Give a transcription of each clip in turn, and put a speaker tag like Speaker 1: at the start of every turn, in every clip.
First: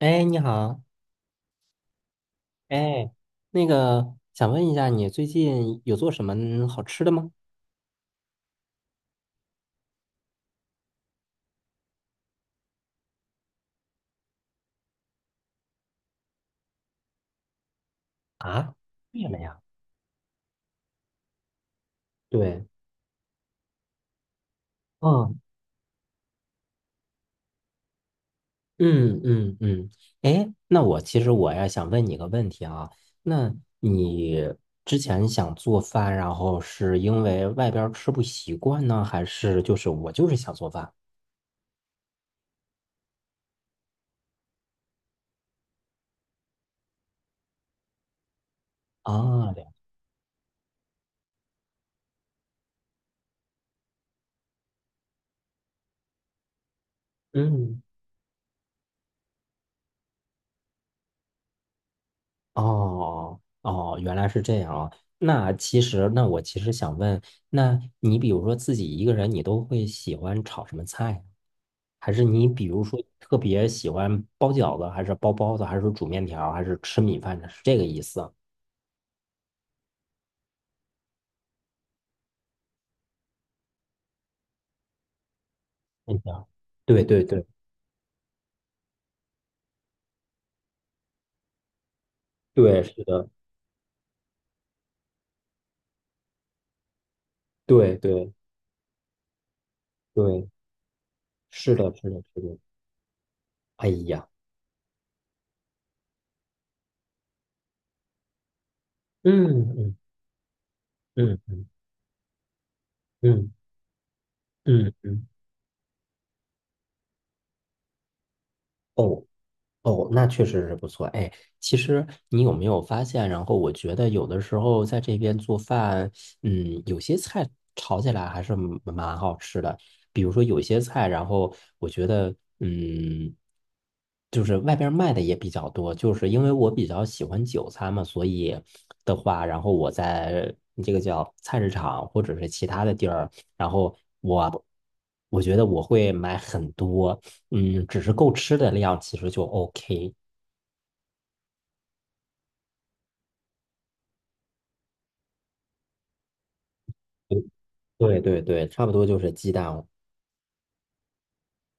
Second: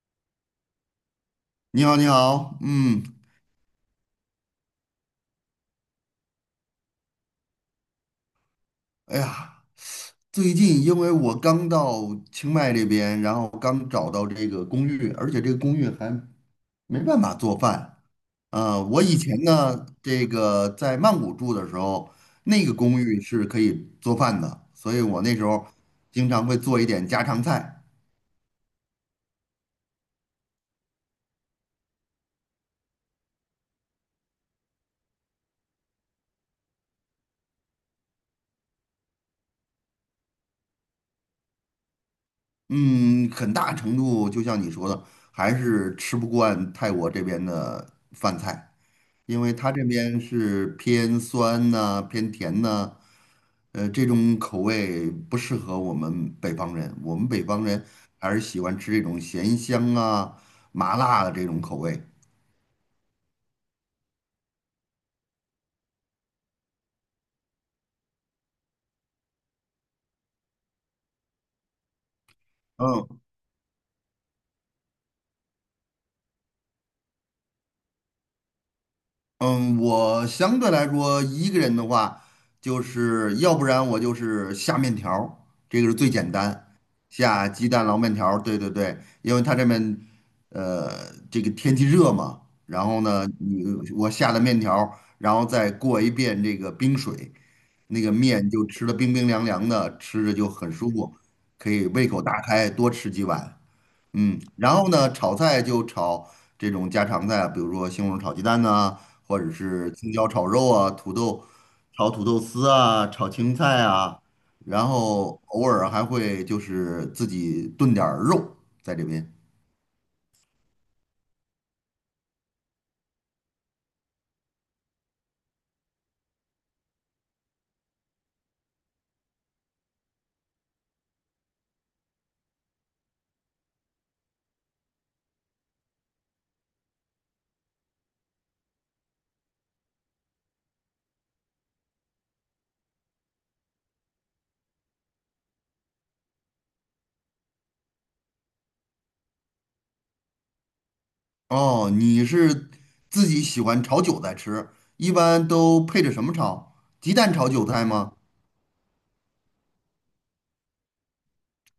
Speaker 1: 哎，你好。
Speaker 2: 你好，你好，嗯，
Speaker 1: 哎，那个想问一下，你最近有做什么好吃的吗？
Speaker 2: 哎呀，最近因为我刚到清迈这边，然后刚找到这个公寓，而且这个公寓还没办法做饭。
Speaker 1: 啊，
Speaker 2: 啊、我以
Speaker 1: 为什么
Speaker 2: 前
Speaker 1: 呀？
Speaker 2: 呢，这个在曼谷住的时候，那
Speaker 1: 对。
Speaker 2: 个公寓是可以做饭的，所以我那
Speaker 1: 嗯。
Speaker 2: 时候经常会做一点家常菜。
Speaker 1: 嗯嗯嗯。哎，那我其实呀想问你个问题啊。那你之前想做饭，然后是因为外边儿吃不习惯呢，还是我就是想做饭
Speaker 2: 嗯，很大程度就像你说的，还是吃不惯泰国这边的饭菜，因
Speaker 1: 啊？
Speaker 2: 为
Speaker 1: 对。
Speaker 2: 它这边是偏酸呐、偏甜呐、这种口味不适合我们北方人。我们北方人还是喜欢吃这种咸香啊、麻辣的这种口味。
Speaker 1: 哦哦，原来是这样啊。那其实，那我其实想问，那你比如说自己一个人，你都会喜欢炒什么菜？还是你比如说
Speaker 2: 嗯，
Speaker 1: 特别喜欢包饺子，还是包包子，还是煮面条还是吃米饭呢？是这个意思啊？
Speaker 2: 嗯，我相对来说一个人的话，就是要不然我就是下面条儿这个是最
Speaker 1: 面
Speaker 2: 简
Speaker 1: 条。
Speaker 2: 单，
Speaker 1: 对对对
Speaker 2: 下鸡蛋捞面条儿对对对，因为他这边这个天气热嘛，
Speaker 1: 对，
Speaker 2: 然后
Speaker 1: 是
Speaker 2: 呢，
Speaker 1: 的。
Speaker 2: 我下了面条儿然后再过一遍这个冰水，
Speaker 1: 对
Speaker 2: 那个
Speaker 1: 对
Speaker 2: 面就吃的冰冰凉凉的，吃着就
Speaker 1: 对，
Speaker 2: 很舒服，可
Speaker 1: 是的，
Speaker 2: 以胃
Speaker 1: 是
Speaker 2: 口
Speaker 1: 的，是
Speaker 2: 大
Speaker 1: 的。
Speaker 2: 开，多吃几碗。
Speaker 1: 哎呀。
Speaker 2: 嗯，然后呢，炒菜就炒这种家常菜，比如说西红柿炒鸡蛋呐、或者
Speaker 1: 嗯
Speaker 2: 是
Speaker 1: 嗯
Speaker 2: 青椒炒肉啊，土豆
Speaker 1: 嗯
Speaker 2: 炒土豆丝啊，炒
Speaker 1: 嗯
Speaker 2: 青菜啊，然
Speaker 1: 嗯嗯。
Speaker 2: 后偶尔还会就是自己炖点儿肉在这
Speaker 1: 哦。
Speaker 2: 边。
Speaker 1: 哦，那确实是不错。哎，其实你有没有发现？然后我觉得有的时候在这边做饭，嗯，有些菜炒起来还是蛮好吃的。比如说有些菜，然后我觉得，嗯，就是外边卖的也比较多。就是因为我比较喜欢韭菜嘛，所以的话，然后我在这个叫菜市场或者是其他的地儿，然后我我觉得我会买很多。嗯，只是够吃的量，其实就 OK。
Speaker 2: 哦，你是自己喜欢炒韭菜吃，一般都配着什么炒？鸡蛋炒韭菜吗？
Speaker 1: 对对对对，差不多就是鸡蛋。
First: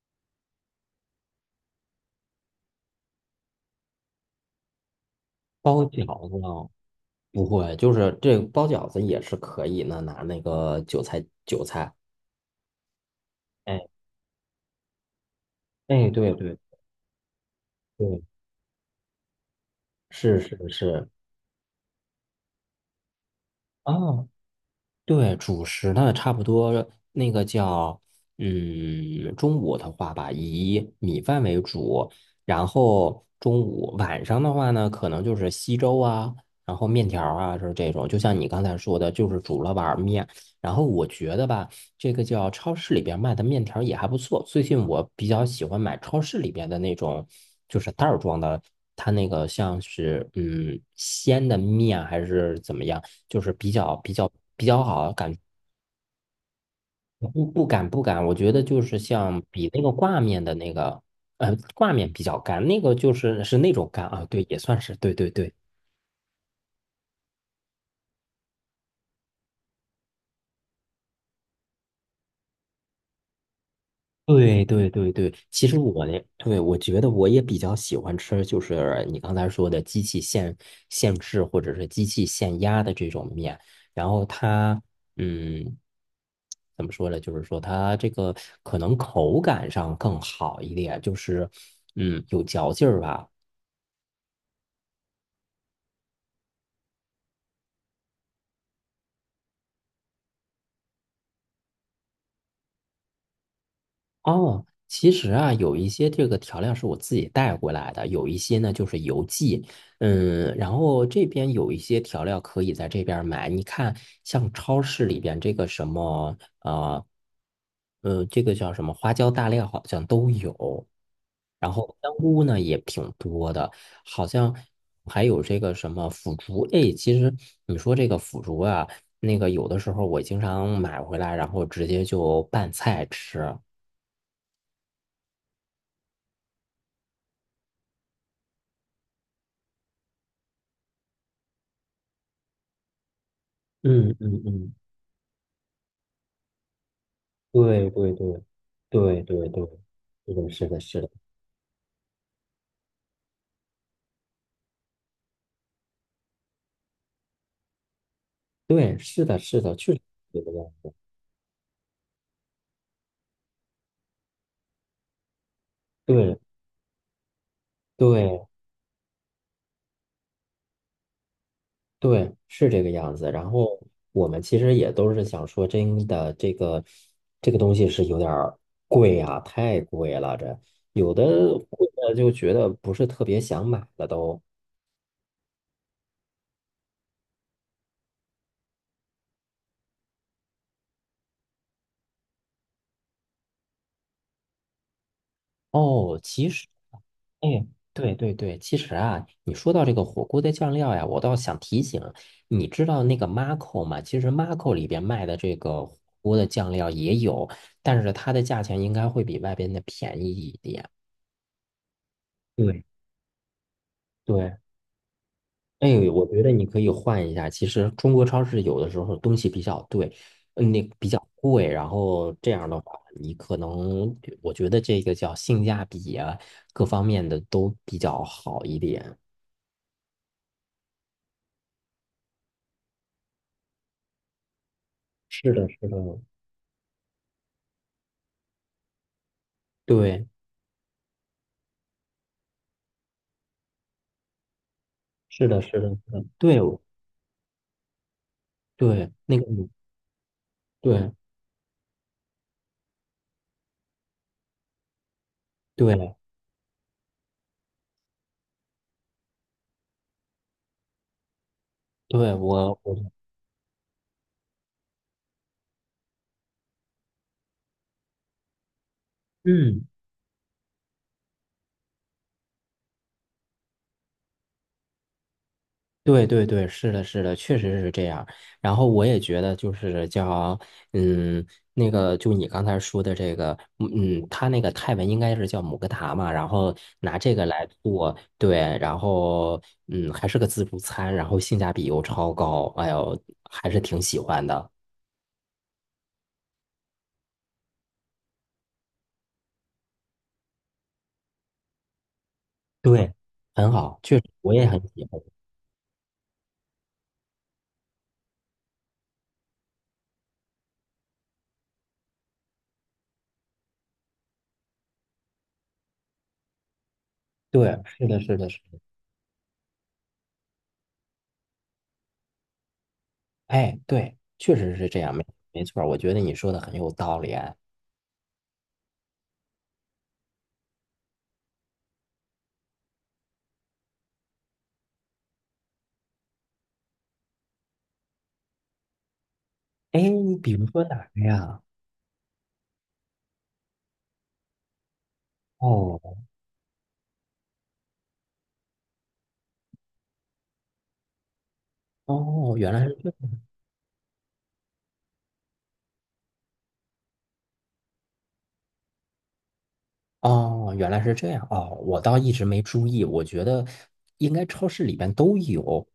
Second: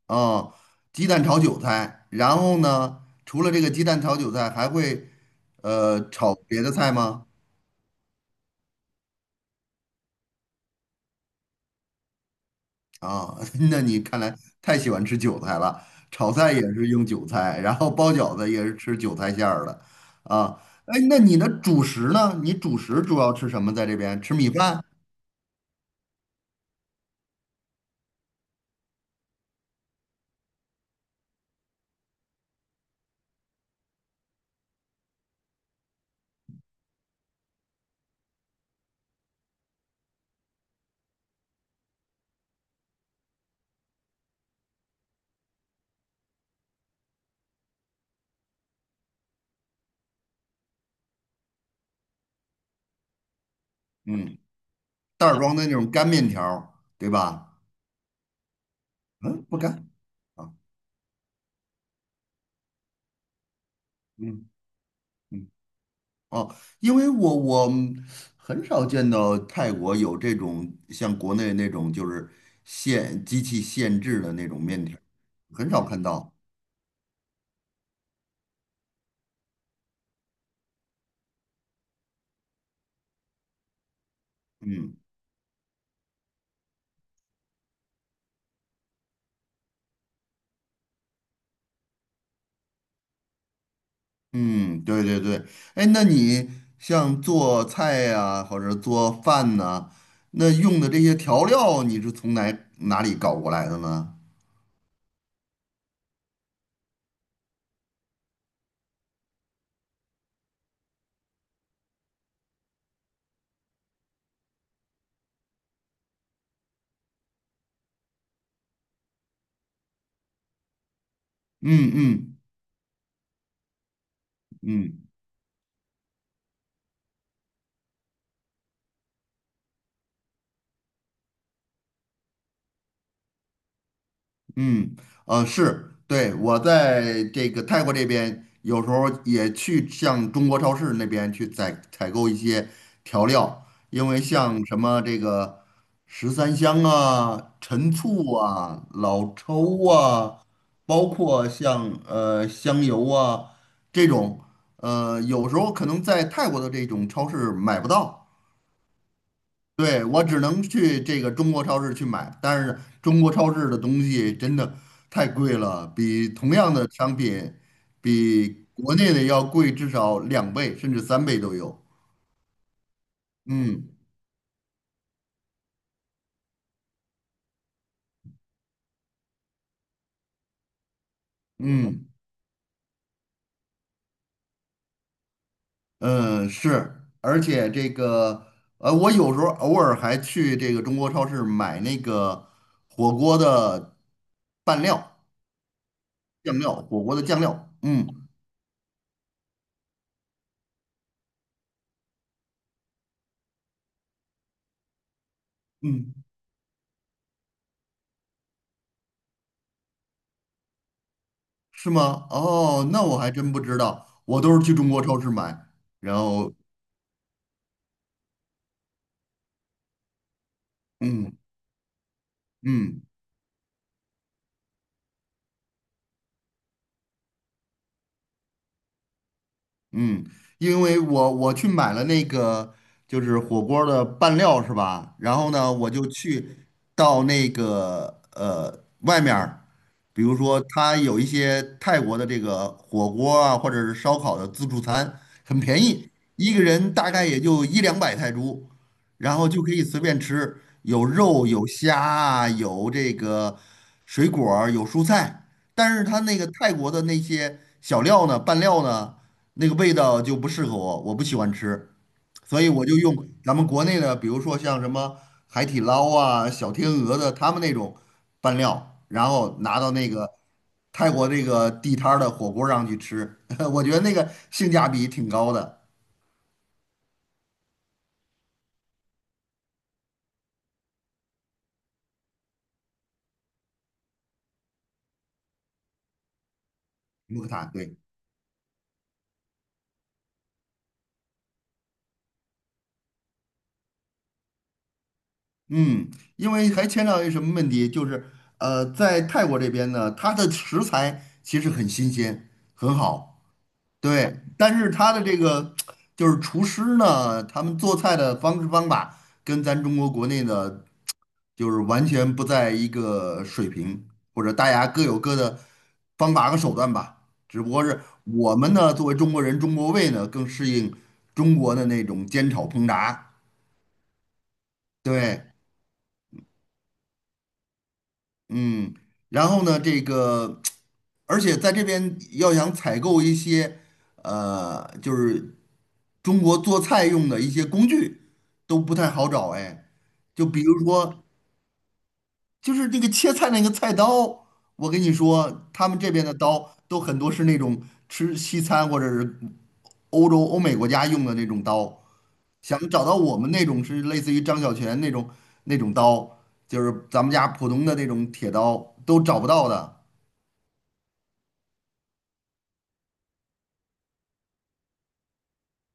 Speaker 2: 哦，鸡蛋炒韭菜，然后呢，除了这个鸡蛋炒韭菜，还会
Speaker 1: 包饺
Speaker 2: 炒
Speaker 1: 子呢，
Speaker 2: 别的菜吗？
Speaker 1: 不会，就是这个包饺子也是可以呢，拿那个韭菜，
Speaker 2: 啊，
Speaker 1: 哎。
Speaker 2: 那你看来太喜欢吃韭菜了，
Speaker 1: 哎，
Speaker 2: 炒
Speaker 1: 对
Speaker 2: 菜
Speaker 1: 对
Speaker 2: 也是用韭菜，然后包
Speaker 1: 对，
Speaker 2: 饺子也是吃韭菜馅儿的，
Speaker 1: 是是
Speaker 2: 啊，哎，
Speaker 1: 是。
Speaker 2: 那你的主食呢？你主食主要吃什么？在这边
Speaker 1: 啊，
Speaker 2: 吃米饭，
Speaker 1: 对，主食呢，差不多那个叫，嗯，中午的话吧，以米饭为主，然后中午晚上的话呢，可能就是稀粥啊，然后面条儿啊，是这种，就像你刚才说的，就是煮了碗儿面。然后我觉得吧，这个叫超市里边卖的面条也还不错。最近我比较喜欢买超市里边的那种，就是袋儿装的，它那个像是鲜的面啊还是怎么样，就是比较比较
Speaker 2: 嗯，
Speaker 1: 比较好，
Speaker 2: 袋
Speaker 1: 感觉
Speaker 2: 儿装的那种干面条儿对
Speaker 1: 不
Speaker 2: 吧？
Speaker 1: 不敢不敢，我觉得就是像
Speaker 2: 嗯，不
Speaker 1: 比那
Speaker 2: 干
Speaker 1: 个挂面的
Speaker 2: 啊，
Speaker 1: 那个挂面比较干，那个就是是那种干啊，对，
Speaker 2: 嗯
Speaker 1: 也算是对对
Speaker 2: 嗯，
Speaker 1: 对。
Speaker 2: 哦，因为我很少见到泰国有这种像国内那种就是现机器现制的那种
Speaker 1: 对
Speaker 2: 面
Speaker 1: 对
Speaker 2: 条儿
Speaker 1: 对对，其
Speaker 2: 很
Speaker 1: 实
Speaker 2: 少看
Speaker 1: 我呢，
Speaker 2: 到，
Speaker 1: 对，我觉得我也比较喜欢吃，就是你刚才说的机器现制或者是机器现压的这种面，然后它，
Speaker 2: 嗯。
Speaker 1: 嗯，怎么说呢？就是说它这个可能口感上更好一点，就是，嗯，有嚼劲儿吧。
Speaker 2: 嗯，对对对，哎，那你像做菜呀、或者做饭呐、那用的这些调料，你是从哪里搞过来的呢？
Speaker 1: 哦，其实啊，有一些这个调料是我自己带过来的，有一些呢就是邮寄。嗯，然后这边有一些调料可以在这边儿买。你看，像超市里边这个什么，这个叫什么花椒大料好像都有，然
Speaker 2: 嗯
Speaker 1: 后香
Speaker 2: 嗯
Speaker 1: 菇呢也挺多的，好像
Speaker 2: 嗯
Speaker 1: 还有这个什么腐竹。哎，其实你说这个腐竹啊，那个有的时候我经常买回来，然后直接就拌菜吃。
Speaker 2: 嗯，是，对，我在这个泰国这边，有时候也去像中国超市那边去采购一些调料，因
Speaker 1: 嗯
Speaker 2: 为
Speaker 1: 嗯
Speaker 2: 像
Speaker 1: 嗯。
Speaker 2: 什么这个十三香啊、
Speaker 1: 对
Speaker 2: 陈
Speaker 1: 对对
Speaker 2: 醋啊、
Speaker 1: 对
Speaker 2: 老
Speaker 1: 对
Speaker 2: 抽啊，
Speaker 1: 对，是的，是的，是
Speaker 2: 包
Speaker 1: 的。
Speaker 2: 括像香油啊这种，有时候可能在泰国的这种超市买不到。
Speaker 1: 对，是的，是的，确实
Speaker 2: 对，我
Speaker 1: 是
Speaker 2: 只
Speaker 1: 这个
Speaker 2: 能
Speaker 1: 样子。
Speaker 2: 去这个中国超市去买，但是中国超市的东西真的太贵了，比
Speaker 1: 对
Speaker 2: 同样的商品，
Speaker 1: 对
Speaker 2: 比国内的要贵至少2倍甚至3倍都有。
Speaker 1: 对，是这个样子。然后
Speaker 2: 嗯
Speaker 1: 我们其实也都是想说，真的，这个这个东西是有点儿贵啊，太贵了。这有的会
Speaker 2: 嗯
Speaker 1: 的就觉得不是特别想买了都。
Speaker 2: 嗯，是，而且这个我有时候偶尔还去这个中国超市买那个火锅的拌料、
Speaker 1: 哦，其
Speaker 2: 酱
Speaker 1: 实。
Speaker 2: 料，火锅的酱
Speaker 1: 哎，
Speaker 2: 料。嗯
Speaker 1: 对对对，其实啊，你说到这个火锅的酱料呀，我倒想提醒，你知道那个 Marco 吗？其实 Marco 里边卖的这个火
Speaker 2: 嗯。
Speaker 1: 锅的酱料也有，但是它的价钱应该会比外边的便宜一点。
Speaker 2: 是吗？
Speaker 1: 对
Speaker 2: 哦，那我还真不知道，我都
Speaker 1: 对。
Speaker 2: 是去中国超市买，
Speaker 1: 哎，
Speaker 2: 然
Speaker 1: 我觉得
Speaker 2: 后
Speaker 1: 你可以换一下。其实中国超市有的时候东西比较对，那比较
Speaker 2: 嗯
Speaker 1: 贵，然后这样的话，
Speaker 2: 嗯，
Speaker 1: 你可能我觉得这个叫性价比啊，各方面的都比较好一点。
Speaker 2: 嗯，因为我去买了那个就是火锅儿的拌料是吧？然后
Speaker 1: 是的，
Speaker 2: 呢，
Speaker 1: 是
Speaker 2: 我
Speaker 1: 的。
Speaker 2: 就去到那个外面儿比
Speaker 1: 对，
Speaker 2: 如说它有一些泰国的这个火锅啊，或者是烧烤的自助餐，
Speaker 1: 是
Speaker 2: 很
Speaker 1: 的，是
Speaker 2: 便
Speaker 1: 的，
Speaker 2: 宜，
Speaker 1: 是的。
Speaker 2: 一
Speaker 1: 对，
Speaker 2: 个
Speaker 1: 我
Speaker 2: 人大概也就一两百泰铢，
Speaker 1: 对，那
Speaker 2: 然
Speaker 1: 个
Speaker 2: 后就
Speaker 1: 你，
Speaker 2: 可以随便吃，有
Speaker 1: 对，
Speaker 2: 肉有虾啊，有这个水果儿有蔬菜，但是
Speaker 1: 对，
Speaker 2: 它那个泰国的那些小料呢，拌料呢。那个味道就不适合我，我不喜欢吃，
Speaker 1: 对，
Speaker 2: 所以
Speaker 1: 我，
Speaker 2: 我就
Speaker 1: 我，
Speaker 2: 用咱们国内的，比如说像什么海底捞啊、小天鹅的他们那种拌料，然后拿
Speaker 1: 嗯，
Speaker 2: 到那个泰国这个地摊儿的火锅上去吃，我觉得那个性价比挺高的。
Speaker 1: 对，对，对，是的，是的，确实是这样。然后我也觉得，就是叫，嗯，那个，就你刚才说的这个，嗯，他那个泰文应该是叫姆格塔嘛，然后拿这
Speaker 2: 穆
Speaker 1: 个
Speaker 2: 克塔，
Speaker 1: 来
Speaker 2: 对，
Speaker 1: 做，对，然后，嗯，还是个自助餐，然后性价比又超高，哎呦，还是挺喜欢的。
Speaker 2: 嗯，因为还牵扯到一什么问题，就是在泰国这边呢，它的食材其实很新鲜，很
Speaker 1: 对，
Speaker 2: 好。
Speaker 1: 很好，确实
Speaker 2: 对，
Speaker 1: 我也
Speaker 2: 但
Speaker 1: 很
Speaker 2: 是
Speaker 1: 喜
Speaker 2: 他
Speaker 1: 欢。
Speaker 2: 的这个就是厨师呢，他们做菜的方式方法跟咱中国国内的，就是完全不在一个水平，或者大家各有各的方法和手段吧。只不
Speaker 1: 对，
Speaker 2: 过是
Speaker 1: 是的，是的，
Speaker 2: 我
Speaker 1: 是
Speaker 2: 们
Speaker 1: 的。
Speaker 2: 呢，作为中国人，中国胃呢更适应中国的那种煎炒烹炸。
Speaker 1: 哎，对，确实是这样，没
Speaker 2: 对。
Speaker 1: 没错儿我觉得你说的很有道理哎。
Speaker 2: 嗯，然后呢，这个，而且在这边要想采购一些，就是中国做菜用的一些工具都不太好找哎，
Speaker 1: 哎你
Speaker 2: 就
Speaker 1: 比
Speaker 2: 比
Speaker 1: 如
Speaker 2: 如
Speaker 1: 说哪个
Speaker 2: 说，
Speaker 1: 呀？
Speaker 2: 就是那个切菜那个菜刀，我跟你说，他们这
Speaker 1: 哦
Speaker 2: 边的刀都很多是那种吃西餐或者是欧洲、欧美国家用的那种刀，
Speaker 1: 哦，原
Speaker 2: 想
Speaker 1: 来是
Speaker 2: 找到
Speaker 1: 这。
Speaker 2: 我们那种是类似于张小泉那种那种刀，就是咱们家普通的那种铁刀都找不到的。
Speaker 1: 哦，原来是这样哦，我倒一直没注意，我觉得应该超市里边都有。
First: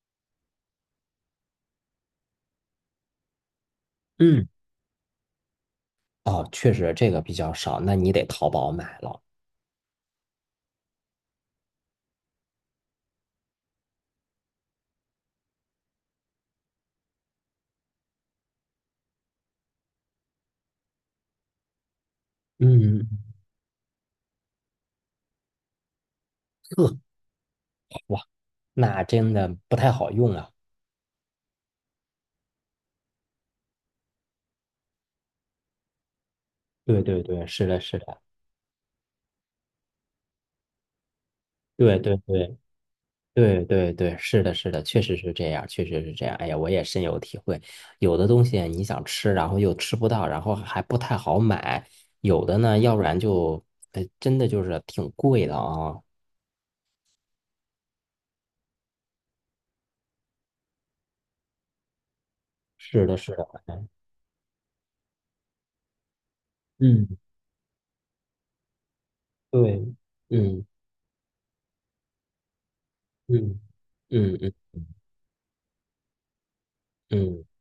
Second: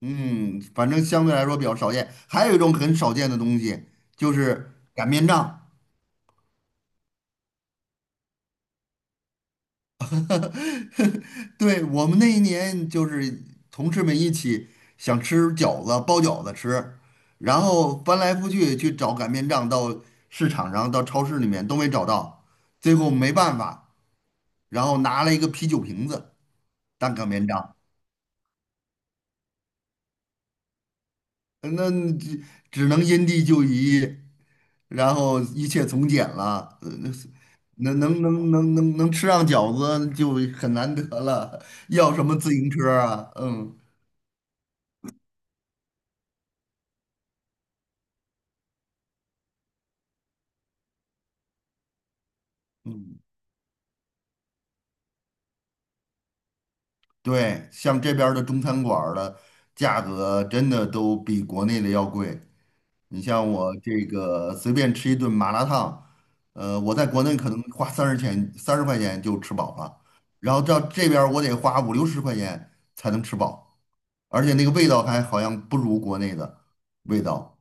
Speaker 2: 嗯，反正相对来说比较少见。还有一种很少见的东西，就
Speaker 1: 嗯，
Speaker 2: 是擀面杖。
Speaker 1: 哦，确实这个比较少，那你得淘宝买了。
Speaker 2: 对，我们那一年就是同事们一起想吃饺子，包饺子吃，然后翻来覆去去找擀面杖，到市场上、到超市里面都没找到，最
Speaker 1: 嗯。
Speaker 2: 后没办法，然后拿了一个啤酒瓶子
Speaker 1: 呵。
Speaker 2: 当擀面杖。
Speaker 1: 哇，那真的不太好用啊。
Speaker 2: 那只只能因地制宜，然后一切从简了。
Speaker 1: 对
Speaker 2: 那
Speaker 1: 对
Speaker 2: 是
Speaker 1: 对，是的，是
Speaker 2: 能
Speaker 1: 的，
Speaker 2: 能能能能能吃上饺子就很难得了，
Speaker 1: 对
Speaker 2: 要
Speaker 1: 对
Speaker 2: 什么自
Speaker 1: 对。
Speaker 2: 行车啊？
Speaker 1: 对
Speaker 2: 嗯
Speaker 1: 对对，是的，是的，确实是这样，确实是这样。哎呀，我也深有体会。有的东西你想吃，然后又吃不到，然后还不太好买；有的呢，要不然
Speaker 2: 嗯，
Speaker 1: 就，哎，真的就是挺贵的啊。
Speaker 2: 对，像这边儿的中餐馆儿的价格真的都比国内的要贵。
Speaker 1: 是的，
Speaker 2: 你
Speaker 1: 是的。
Speaker 2: 像我
Speaker 1: 哎
Speaker 2: 这个随便吃一顿麻辣烫，我在
Speaker 1: 嗯，
Speaker 2: 国内可能花30块钱就吃饱
Speaker 1: 对，
Speaker 2: 了，然后
Speaker 1: 嗯
Speaker 2: 到这边儿我得花五六十块钱才能吃
Speaker 1: 嗯
Speaker 2: 饱。
Speaker 1: 嗯
Speaker 2: 而且
Speaker 1: 嗯
Speaker 2: 那个味道还好像不如国内的味
Speaker 1: 嗯，
Speaker 2: 道。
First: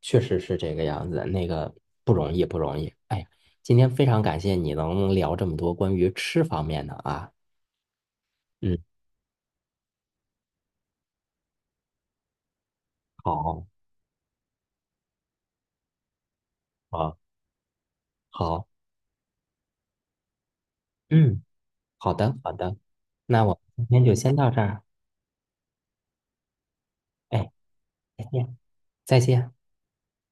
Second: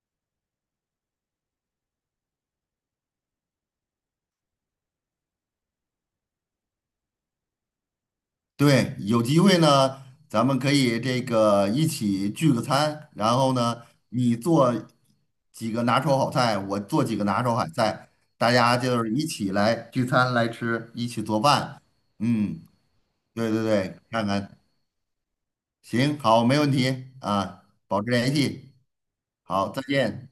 Speaker 1: 确实是这个样子，那个不容易，不容易。哎呀，今天非常感谢你能聊这么多关于吃方面的啊。嗯，
Speaker 2: 对，有机会呢，咱们可以这个一起聚个餐，然后
Speaker 1: 好，
Speaker 2: 呢，你做几个拿手好菜，我做几
Speaker 1: 好，
Speaker 2: 个拿手好菜，大
Speaker 1: 好，
Speaker 2: 家就是一起来聚餐来吃，一起做
Speaker 1: 嗯。
Speaker 2: 饭。
Speaker 1: 好的，好
Speaker 2: 嗯，
Speaker 1: 的，那
Speaker 2: 对
Speaker 1: 我
Speaker 2: 对
Speaker 1: 们今
Speaker 2: 对，
Speaker 1: 天就
Speaker 2: 看
Speaker 1: 先到
Speaker 2: 看，
Speaker 1: 这儿。
Speaker 2: 行，好，没问题
Speaker 1: 哎，
Speaker 2: 啊，保持
Speaker 1: 再
Speaker 2: 联
Speaker 1: 见，
Speaker 2: 系，
Speaker 1: 再见。
Speaker 2: 好，再见。